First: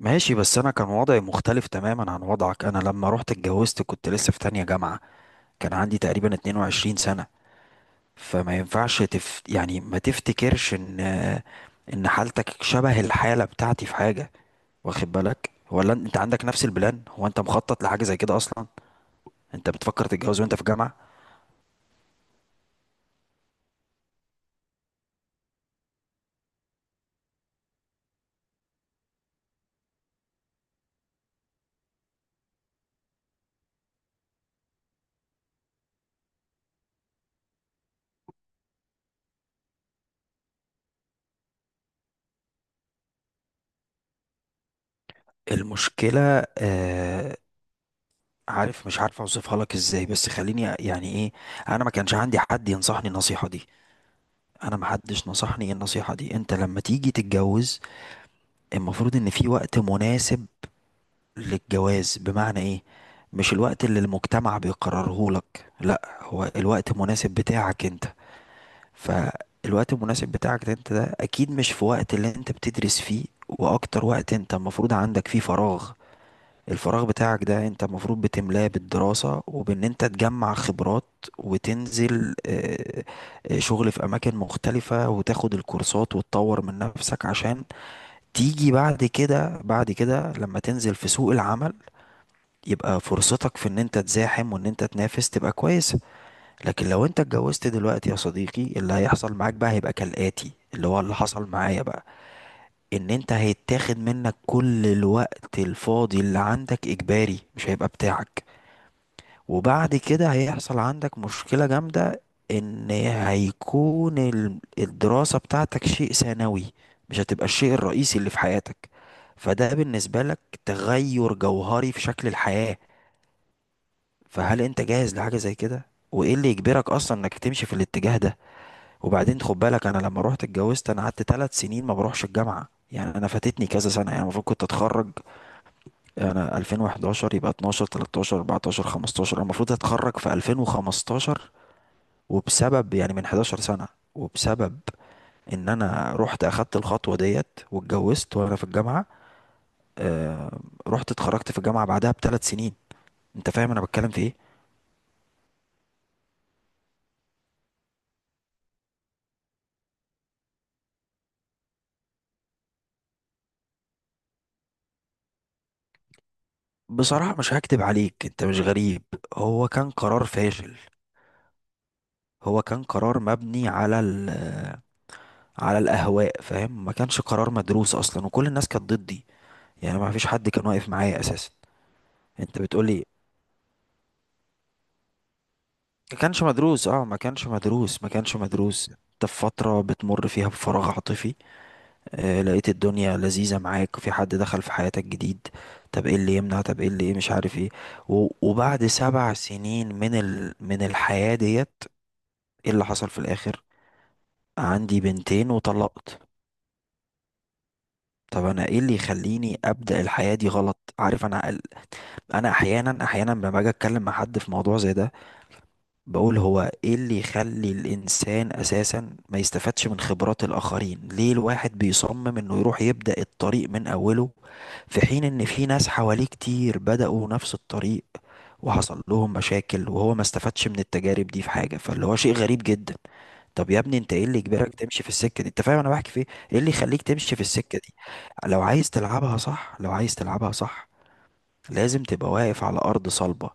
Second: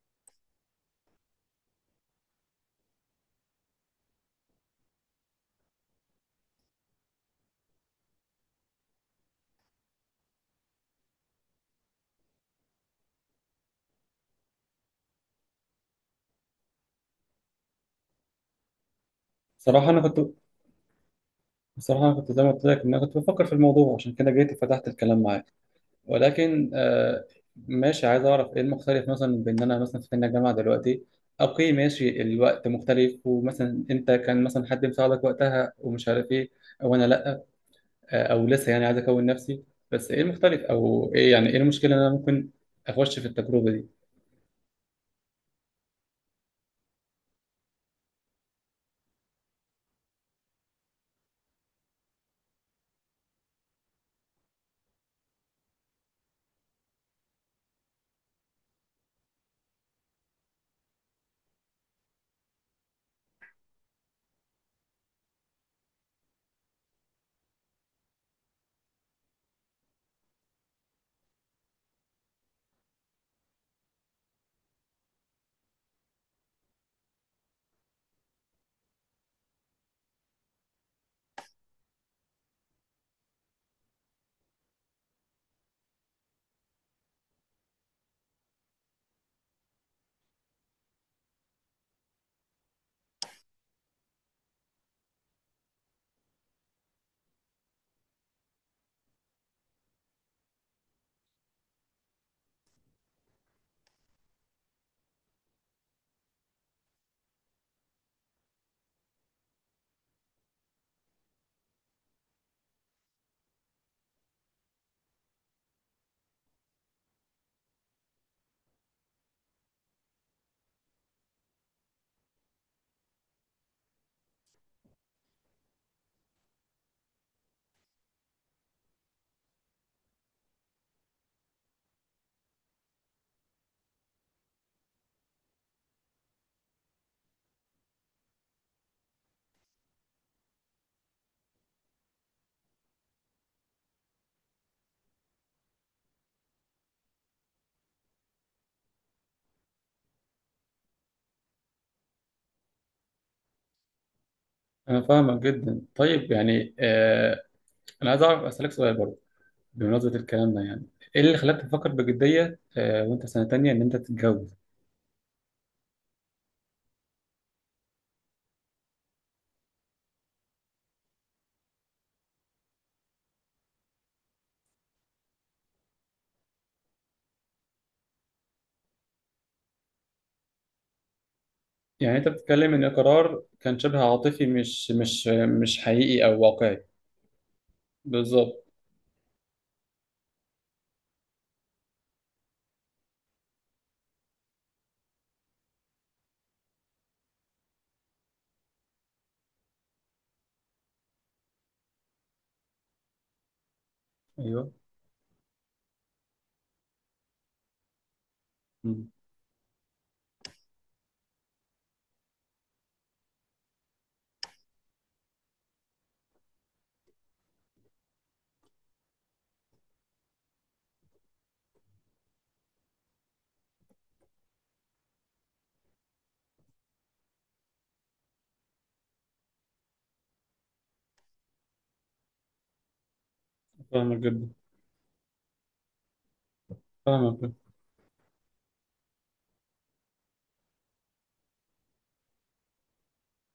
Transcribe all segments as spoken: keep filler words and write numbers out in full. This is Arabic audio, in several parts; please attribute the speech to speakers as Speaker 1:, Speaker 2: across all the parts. Speaker 1: ماشي، بس انا كان وضعي مختلف تماما عن وضعك. انا لما رحت اتجوزت كنت لسه في تانية جامعة. كان عندي تقريبا اتنين وعشرين سنة. فما ينفعش تف... يعني ما تفتكرش ان ان حالتك شبه الحالة بتاعتي في حاجة، واخد بالك؟ ولا انت عندك نفس البلان؟ هو انت مخطط لحاجة زي كده اصلا؟ انت
Speaker 2: صراحة أنا
Speaker 1: بتفكر
Speaker 2: كنت
Speaker 1: تتجوز وانت في جامعة؟
Speaker 2: بصراحة، أنا كنت زي ما قلت لك إن أنا كنت بفكر في الموضوع، عشان كده جيت وفتحت الكلام معاك. ولكن آه ماشي، عايز أعرف إيه المختلف مثلا بين إن أنا مثلا في سن الجامعة دلوقتي. أوكي ماشي، الوقت مختلف، ومثلا أنت كان مثلا حد مساعدك وقتها ومش عارف إيه، أو أنا لأ. آه، أو لسه يعني عايز أكون نفسي. بس إيه المختلف، أو إيه يعني إيه المشكلة إن أنا ممكن أخش في التجربة دي؟
Speaker 1: المشكلة آه... عارف، مش عارف اوصفها لك ازاي، بس خليني يعني ايه. انا ما كانش عندي حد ينصحني النصيحة دي. انا محدش نصحني النصيحة دي. انت لما تيجي تتجوز المفروض ان في وقت مناسب للجواز. بمعنى ايه؟ مش الوقت اللي المجتمع بيقرره لك، لا، هو الوقت المناسب بتاعك انت. فالوقت المناسب بتاعك ده انت ده اكيد مش في وقت اللي انت بتدرس فيه، واكتر وقت انت المفروض عندك فيه فراغ. الفراغ بتاعك ده انت المفروض بتملاه بالدراسة وبان انت تجمع خبرات، وتنزل آه، آه، شغل في اماكن مختلفة، وتاخد الكورسات، وتطور من نفسك، عشان تيجي بعد كده بعد كده لما تنزل في سوق العمل يبقى فرصتك في ان انت تزاحم وان انت تنافس تبقى كويسة. لكن لو انت اتجوزت دلوقتي يا صديقي، اللي هيحصل معاك بقى هيبقى كالآتي، اللي هو اللي حصل معايا بقى. ان انت هيتاخد منك كل الوقت الفاضي اللي عندك اجباري، مش هيبقى بتاعك. وبعد كده هيحصل عندك مشكلة جامدة، ان هيكون ال- الدراسة بتاعتك شيء ثانوي، مش هتبقى الشيء الرئيسي اللي في حياتك. فده بالنسبة لك تغير جوهري في شكل الحياة. فهل انت جاهز لحاجة زي كده؟ وايه اللي يجبرك اصلا انك تمشي في الاتجاه ده؟ وبعدين خد بالك، انا لما روحت اتجوزت انا قعدت ثلاث سنين ما بروحش الجامعة. يعني انا فاتتني كذا سنة. يعني المفروض كنت اتخرج انا الفين واحد عشر، يبقى اتناشر، ثلاثة عشر، اربعتاشر، خمستاشر، انا المفروض اتخرج في الفين وخمستاشر. وبسبب، يعني من حداشر سنة، وبسبب ان انا رحت اخدت الخطوة ديت واتجوزت وانا في الجامعة، آه رحت اتخرجت في الجامعة بعدها بثلاث سنين. انت فاهم انا بتكلم في ايه؟
Speaker 2: أنا فاهمك جدا. طيب يعني آه أنا عايز أعرف، أسألك سؤال برضه بمناسبة الكلام ده. يعني ايه اللي خلاك تفكر بجدية آه، وانت في سنة تانية ان انت تتجوز؟
Speaker 1: بصراحة مش هكدب عليك انت مش غريب، هو كان قرار فاشل. هو كان قرار مبني على ال آه، على الاهواء، فاهم؟ ما كانش قرار مدروس اصلا، وكل الناس كانت ضدي. يعني ما فيش حد كان واقف معايا اساسا.
Speaker 2: يعني انت
Speaker 1: انت
Speaker 2: بتتكلم ان
Speaker 1: بتقولي
Speaker 2: القرار كان شبه عاطفي، مش مش مش
Speaker 1: ما
Speaker 2: حقيقي او
Speaker 1: كانش
Speaker 2: واقعي؟
Speaker 1: مدروس؟ اه، ما كانش مدروس ما كانش
Speaker 2: بالظبط.
Speaker 1: مدروس انت في فترة بتمر فيها بفراغ عاطفي، آه لقيت الدنيا لذيذة معاك، في حد دخل في حياتك جديد، طب ايه اللي يمنع؟ طب ايه اللي ايه مش عارف ايه. و- وبعد سبع سنين من ال... من الحياة ديت، ايه اللي حصل في الاخر؟
Speaker 2: ايوه.
Speaker 1: عندي بنتين وطلقت. طب انا ايه اللي
Speaker 2: مم.
Speaker 1: يخليني ابدأ الحياة دي غلط؟ عارف، انا انا احيانا احيانا لما باجي اتكلم مع حد في موضوع زي ده بقول هو ايه اللي يخلي الانسان اساسا ما يستفادش من خبرات الاخرين؟ ليه الواحد بيصمم انه يروح يبدأ الطريق من اوله في حين ان في ناس حواليه كتير بدأوا نفس الطريق وحصل لهم مشاكل، وهو ما استفادش من التجارب دي في حاجة؟ فاللي هو شيء غريب جدا. طب يا ابني انت
Speaker 2: فاهمك
Speaker 1: ايه اللي
Speaker 2: جدا.
Speaker 1: يجبرك تمشي في السكة دي؟ انت فاهم انا بحكي في ايه؟ ايه اللي يخليك تمشي
Speaker 2: فاهمك
Speaker 1: في
Speaker 2: جدا.
Speaker 1: السكة دي؟ لو عايز تلعبها صح لو عايز تلعبها صح لازم تبقى واقف على ارض صلبة،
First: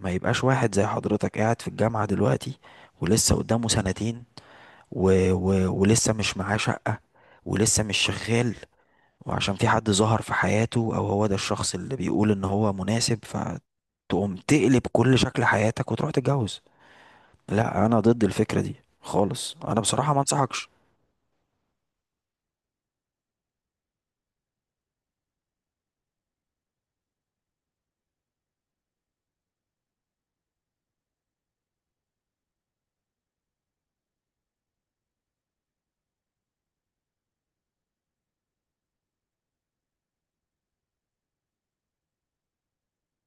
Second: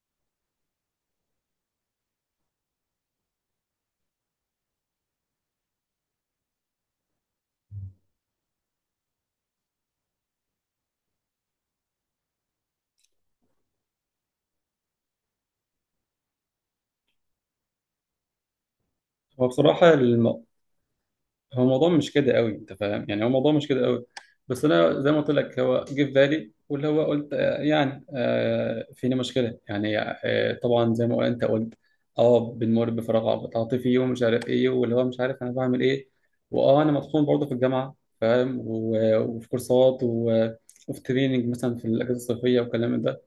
Speaker 1: ما يبقاش واحد زي حضرتك قاعد في الجامعة دلوقتي ولسه قدامه سنتين و... و... ولسه مش معاه شقة، ولسه مش شغال، وعشان في حد ظهر في حياته او هو ده الشخص اللي بيقول ان هو مناسب فتقوم تقلب كل شكل حياتك وتروح تتجوز. لا، انا ضد الفكرة دي
Speaker 2: هو
Speaker 1: خالص. انا
Speaker 2: بصراحة
Speaker 1: بصراحة ما
Speaker 2: الم-
Speaker 1: انصحكش.
Speaker 2: هو الموضوع مش كده قوي، انت فاهم يعني، هو الموضوع مش كده قوي. بس انا زي ما قلت لك هو جه في بالي، واللي هو قلت آه، يعني آه، فينا مشكله، يعني آه، طبعا زي ما انت قلت. اه بنمر بفراغ عاطفي ومش عارف ايه، واللي هو مش عارف انا بعمل ايه. واه انا مطحون برضه في الجامعه، فاهم، و- وفي كورسات، و- وفي تريننج مثلا في الاجازه الصيفيه والكلام ده.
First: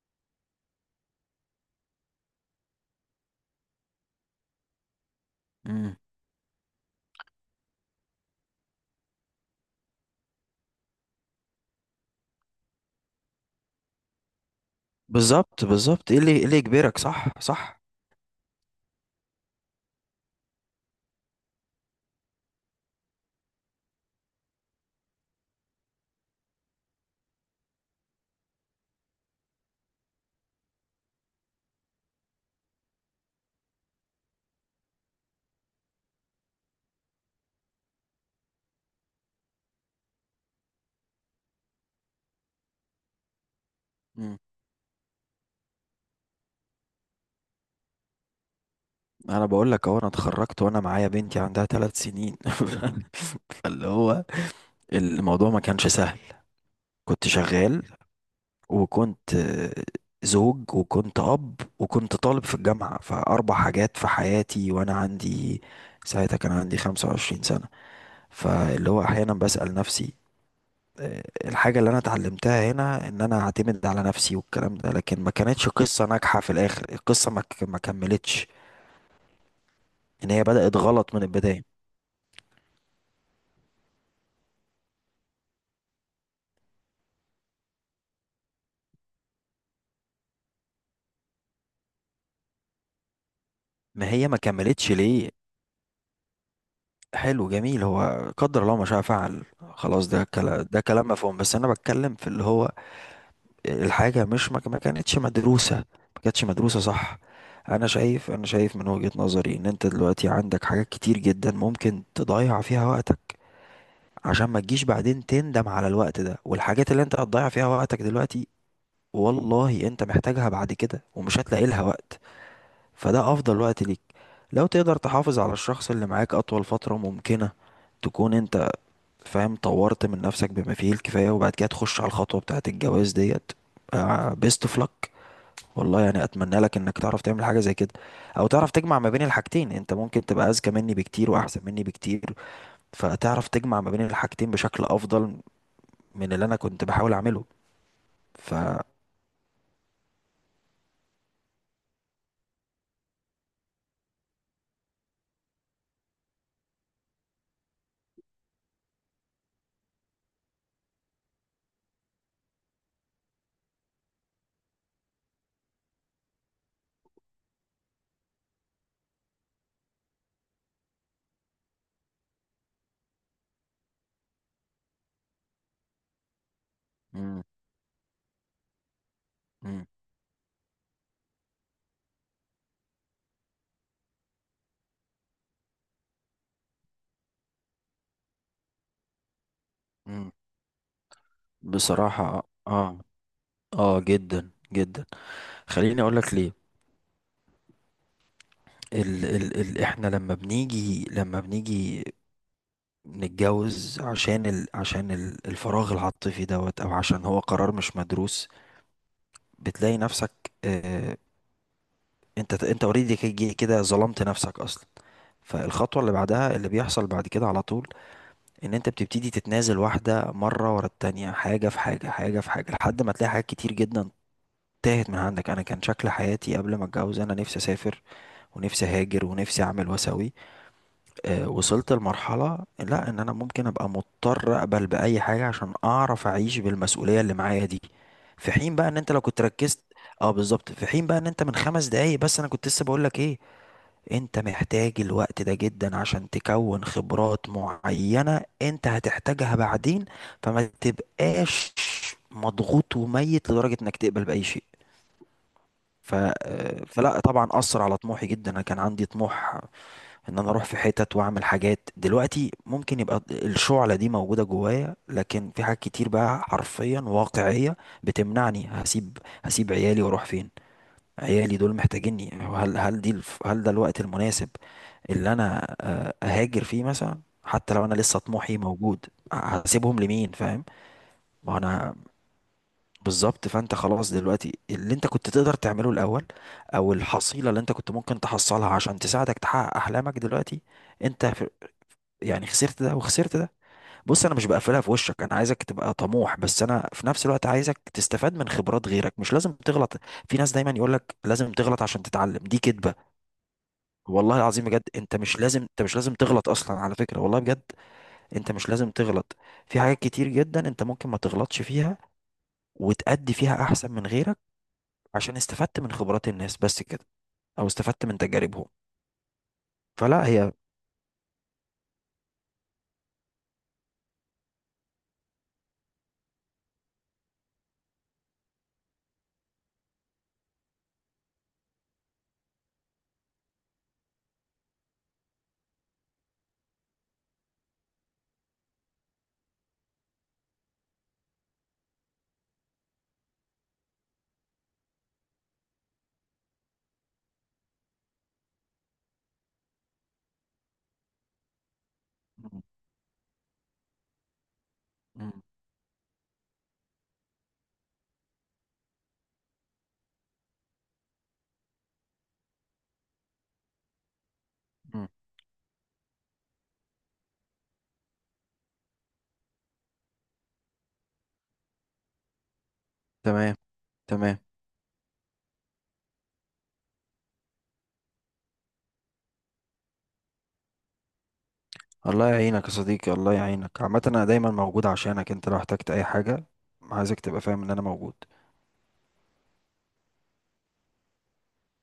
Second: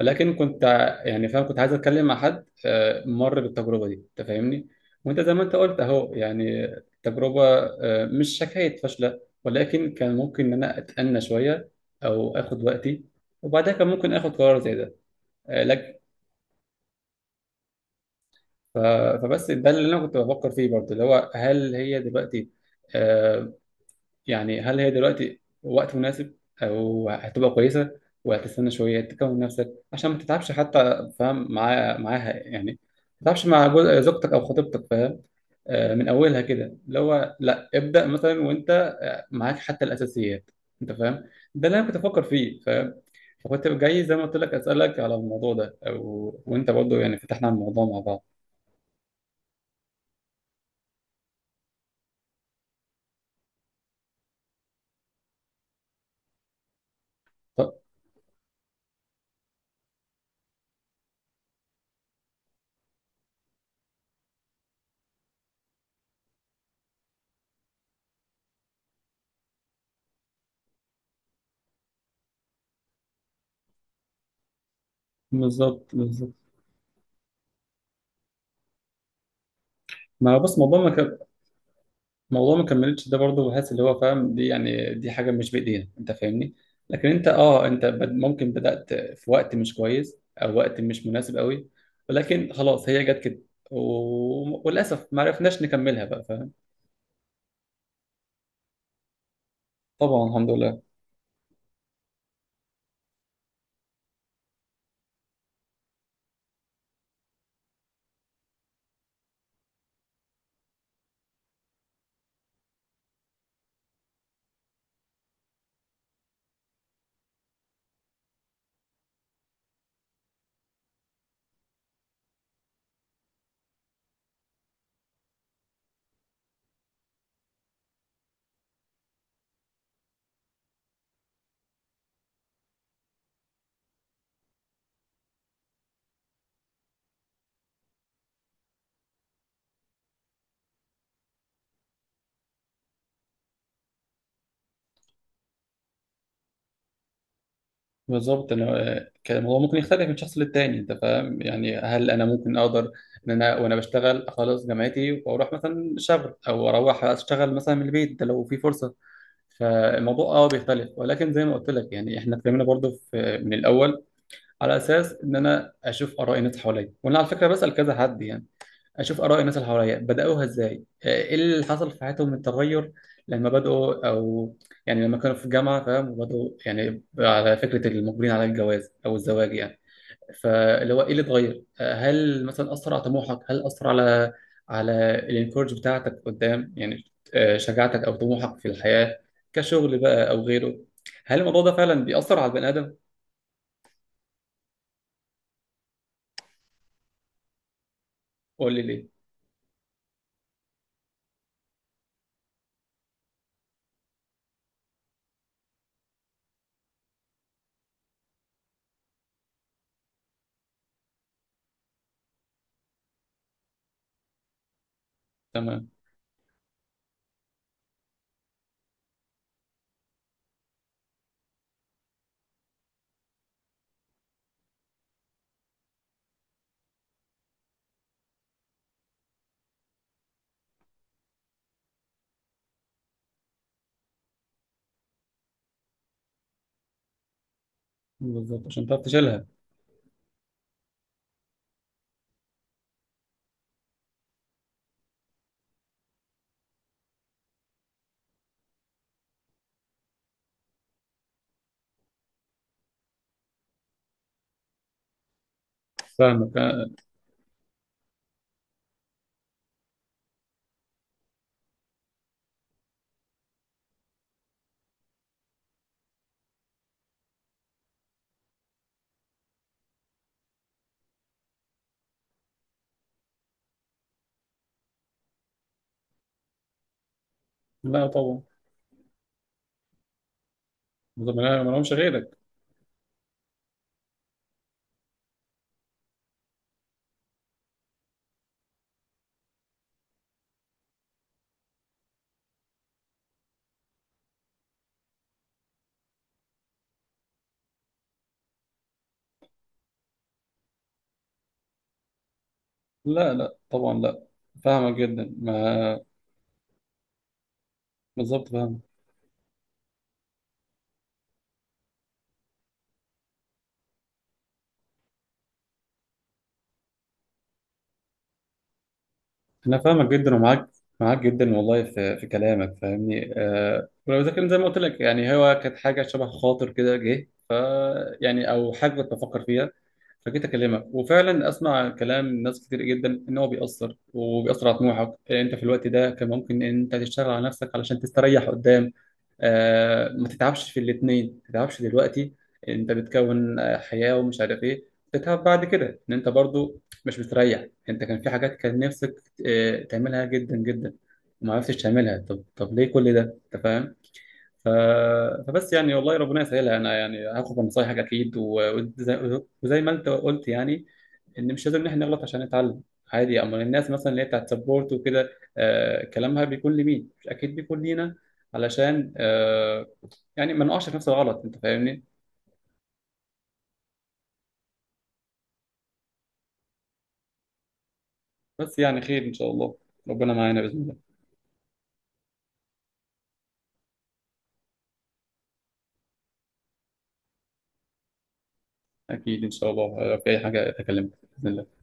Speaker 2: لكن كنت ع- يعني فاهم، كنت عايز اتكلم مع حد آه، مر بالتجربه دي، انت فاهمني. وانت زي ما انت قلت
Speaker 1: مم.
Speaker 2: اهو، يعني التجربه آه، مش حكايه فاشله، ولكن كان ممكن ان انا اتأنى شويه او اخد وقتي، وبعدها كان ممكن اخد قرار زي ده. آه،
Speaker 1: بالظبط
Speaker 2: لك
Speaker 1: بالظبط ايه اللي ايه اللي يجبرك؟ صح صح.
Speaker 2: آه، فبس ده اللي انا كنت بفكر فيه برضه، اللي هو هل هي دلوقتي، آه، يعني هل هي دلوقتي وقت مناسب، او هتبقى كويسه وهتستنى شويه تكون نفسك عشان ما تتعبش حتى، فاهم، معاها معاها يعني ما تتعبش مع جو- زوجتك او خطيبتك، فاهم، آه، من اولها كده، اللي هو لا ابدا مثلا وانت معاك حتى الاساسيات، انت فاهم. ده اللي انا كنت افكر فيه، فاهم. فكنت جاي زي ما قلت
Speaker 1: مم.
Speaker 2: لك اسالك على الموضوع ده، او وانت برضه يعني فتحنا على الموضوع مع بعض.
Speaker 1: انا بقول لك اهو، انا اتخرجت وانا معايا بنتي عندها ثلاث سنين. فاللي هو الموضوع ما كانش سهل. كنت
Speaker 2: طب.
Speaker 1: شغال، وكنت آه، زوج، وكنت أب، وكنت طالب في الجامعة، فأربع حاجات في حياتي، وأنا عندي ساعتها كان عندي خمسة وعشرين سنة. فاللي هو أحيانا بسأل نفسي، آه، الحاجة اللي أنا اتعلمتها هنا إن أنا أعتمد على نفسي والكلام ده، لكن ما كانتش
Speaker 2: بالظبط،
Speaker 1: قصة
Speaker 2: بالظبط.
Speaker 1: ناجحة في الآخر. القصة ما ك- ما كملتش، إن
Speaker 2: ما هو
Speaker 1: هي
Speaker 2: بص،
Speaker 1: بدأت
Speaker 2: موضوع،
Speaker 1: غلط من البداية.
Speaker 2: موضوع ما كملتش ده برضه بحس اللي هو فاهم، دي يعني دي حاجه مش بايدينا، انت فاهمني. لكن انت اه انت بد- ممكن بدات في وقت مش كويس او وقت مش مناسب قوي، ولكن خلاص هي جت كده
Speaker 1: ما هي ما
Speaker 2: و...
Speaker 1: كملتش
Speaker 2: وللاسف ما
Speaker 1: ليه؟
Speaker 2: عرفناش نكملها بقى، فاهم.
Speaker 1: حلو، جميل، هو قدر الله ما شاء فعل، خلاص، ده
Speaker 2: طبعا الحمد
Speaker 1: كلام ده
Speaker 2: لله.
Speaker 1: كلام مفهوم، بس انا بتكلم في اللي هو الحاجه مش، ما ما كانتش مدروسه. ما كانتش مدروسه، صح؟ انا شايف انا شايف من وجهه نظري ان انت دلوقتي عندك حاجات كتير جدا ممكن تضيع فيها وقتك، عشان ما تجيش بعدين تندم على الوقت ده والحاجات اللي انت هتضيع فيها وقتك دلوقتي. والله انت محتاجها بعد كده ومش هتلاقي لها وقت. فده افضل وقت ليك، لو تقدر تحافظ على الشخص اللي معاك اطول فتره ممكنه، تكون انت فاهم طورت من نفسك بما فيه الكفاية، وبعد كده تخش على الخطوة بتاعة الجواز ديت. بيست اوف لك. والله يعني اتمنى لك انك تعرف تعمل حاجة زي كده، او تعرف تجمع ما بين الحاجتين. انت ممكن تبقى اذكى مني بكتير واحسن مني بكتير، فتعرف تجمع ما بين الحاجتين بشكل افضل من اللي انا كنت بحاول اعمله.
Speaker 2: بالظبط.
Speaker 1: ف
Speaker 2: انا آه، كان الموضوع ممكن يختلف من شخص للتاني، انت فاهم يعني، هل انا ممكن اقدر ان انا وانا بشتغل اخلص جامعتي واروح مثلا شغل، او اروح اشتغل مثلا من البيت ده لو في فرصه؟ فالموضوع اه بيختلف، ولكن زي ما قلت لك يعني احنا اتكلمنا برضو في من الاول على اساس ان انا اشوف اراء الناس اللي حواليا، وانا على فكره بسال كذا حد يعني، اشوف اراء الناس اللي حواليا بداوها ازاي، آه، ايه اللي حصل في حياتهم من تغير لما بداوا، او يعني لما كانوا في الجامعه، فاهم، وبداوا، يعني
Speaker 1: مم.
Speaker 2: على فكره المقبلين على الجواز او الزواج يعني.
Speaker 1: مم.
Speaker 2: فاللي هو ايه اللي اتغير؟ آه، هل مثلا اثر على طموحك؟ هل اثر على على الانكورج بتاعتك قدام، يعني آه، شجاعتك او طموحك في الحياه كشغل بقى
Speaker 1: مم.
Speaker 2: او غيره؟ هل الموضوع ده فعلا
Speaker 1: بصراحة،
Speaker 2: بيأثر
Speaker 1: اه
Speaker 2: على البني ادم؟
Speaker 1: اه آه، جدا جدا. خليني اقول لك ليه.
Speaker 2: قول لي ليه؟
Speaker 1: ال ال ال احنا لما بنيجي لما بنيجي نتجوز عشان ال... عشان ال- الفراغ العاطفي دوت، او عشان هو قرار مش مدروس، بتلاقي نفسك، آه، انت انت اوريدي كي- كده ظلمت نفسك اصلا.
Speaker 2: تمام.
Speaker 1: فالخطوة اللي بعدها اللي بيحصل بعد كده على طول ان انت بتبتدي تتنازل واحدة مرة ورا التانية، حاجة في حاجة حاجة في حاجة، لحد ما تلاقي حاجات كتير جدا تاهت من عندك. انا كان شكل حياتي قبل ما اتجوز انا نفسي اسافر، ونفسي اهاجر، ونفسي اعمل واسوي، آه، وصلت لمرحلة لا، ان انا ممكن ابقى مضطر اقبل باي حاجة عشان اعرف اعيش بالمسؤولية اللي معايا دي. في
Speaker 2: بالظبط
Speaker 1: حين
Speaker 2: عشان
Speaker 1: بقى ان
Speaker 2: تعرف
Speaker 1: انت لو كنت
Speaker 2: تشيلها.
Speaker 1: ركزت، اه بالظبط، في حين بقى ان انت من خمس دقايق بس انا كنت لسه بقول لك ايه، انت محتاج الوقت ده جدا عشان تكون خبرات معينة انت هتحتاجها بعدين، فما تبقاش مضغوط وميت لدرجة انك تقبل باي شيء. ف...
Speaker 2: فاهمك.
Speaker 1: آه،
Speaker 2: آه،
Speaker 1: فلا طبعا اثر على طموحي جدا. انا كان عندي طموح ان انا اروح في حتت واعمل حاجات. دلوقتي ممكن يبقى الشعلة دي موجودة جوايا، لكن في حاجات كتير بقى حرفيا واقعية بتمنعني. هسيب هسيب عيالي واروح فين؟ عيالي دول محتاجيني. هل هل دي الف- هل ده الوقت المناسب اللي انا آه، اهاجر فيه مثلا حتى لو انا
Speaker 2: لا
Speaker 1: لسه
Speaker 2: طبعا.
Speaker 1: طموحي موجود؟ هسيبهم لمين؟ فاهم؟
Speaker 2: بالظبط،
Speaker 1: ما
Speaker 2: ما لهمش
Speaker 1: انا
Speaker 2: غيرك.
Speaker 1: بالظبط. فانت خلاص دلوقتي اللي انت كنت تقدر تعمله الاول، او الحصيلة اللي انت كنت ممكن تحصلها عشان تساعدك تحقق احلامك دلوقتي، انت يعني خسرت ده وخسرت ده. بص، انا مش بقفلها في وشك، انا عايزك تبقى طموح، بس انا في نفس الوقت عايزك تستفاد من خبرات غيرك. مش لازم تغلط. في ناس دايما يقول لك لازم تغلط عشان تتعلم، دي كدبة.
Speaker 2: لا لا طبعا لا.
Speaker 1: والله العظيم بجد،
Speaker 2: فاهمك
Speaker 1: انت
Speaker 2: جدا.
Speaker 1: مش لازم انت مش
Speaker 2: ما
Speaker 1: لازم تغلط اصلا، على فكرة، والله بجد
Speaker 2: بالظبط
Speaker 1: انت مش لازم
Speaker 2: فاهمك.
Speaker 1: تغلط. في حاجات كتير جدا انت ممكن ما تغلطش فيها وتأدي فيها احسن من غيرك عشان استفدت من خبرات الناس، بس كده، او استفدت من تجاربهم.
Speaker 2: انا فاهمك
Speaker 1: فلا
Speaker 2: جدا
Speaker 1: هي
Speaker 2: ومعاك، معاك جدا والله في في كلامك، فاهمني أه ولو ذاكر زي ما قلت لك يعني هو كانت حاجه شبه خاطر كده جه، يعني او حاجه كنت بفكر فيها. فجيت اكلمك وفعلا اسمع كلام ناس كتير جدا ان هو بيأثر، وبيأثر على طموحك، إيه، انت في الوقت ده كان ممكن ان انت تشتغل على نفسك علشان تستريح قدام، آه، ما تتعبش في الاثنين. ما تتعبش دلوقتي، انت بتكون آه، حياة ومش عارف ايه، تتعب بعد كده ان انت برضو مش بتريح. انت كان في حاجات كان نفسك آه، تعملها جدا جدا وما عرفتش تعملها. طب
Speaker 1: م-
Speaker 2: طب ليه كل ده، انت فاهم؟ ف...
Speaker 1: م-
Speaker 2: فبس يعني والله ربنا يسهلها. انا يعني هاخد من نصايحك اكيد، و... وزي... وزي ما انت قلت يعني ان مش لازم ان احنا نغلط عشان نتعلم. عادي، اما الناس مثلا اللي هي بتاعت سبورت
Speaker 1: م-
Speaker 2: وكده آه كلامها بيكون لمين، مش اكيد بيكون لينا، علشان آه يعني ما نقعش في نفس الغلط، انت فاهمني.
Speaker 1: تمام، تمام.
Speaker 2: بس يعني خير ان شاء الله. ربنا معانا باذن الله.
Speaker 1: الله يعينك يا صديقي، الله يعينك. عامة أنا دايما موجود عشانك، أنت لو احتجت أي حاجة. عايزك تبقى فاهم إن أنا موجود.
Speaker 2: اكيد ان شاء الله، آه، في اي حاجه اكلمك باذن الله.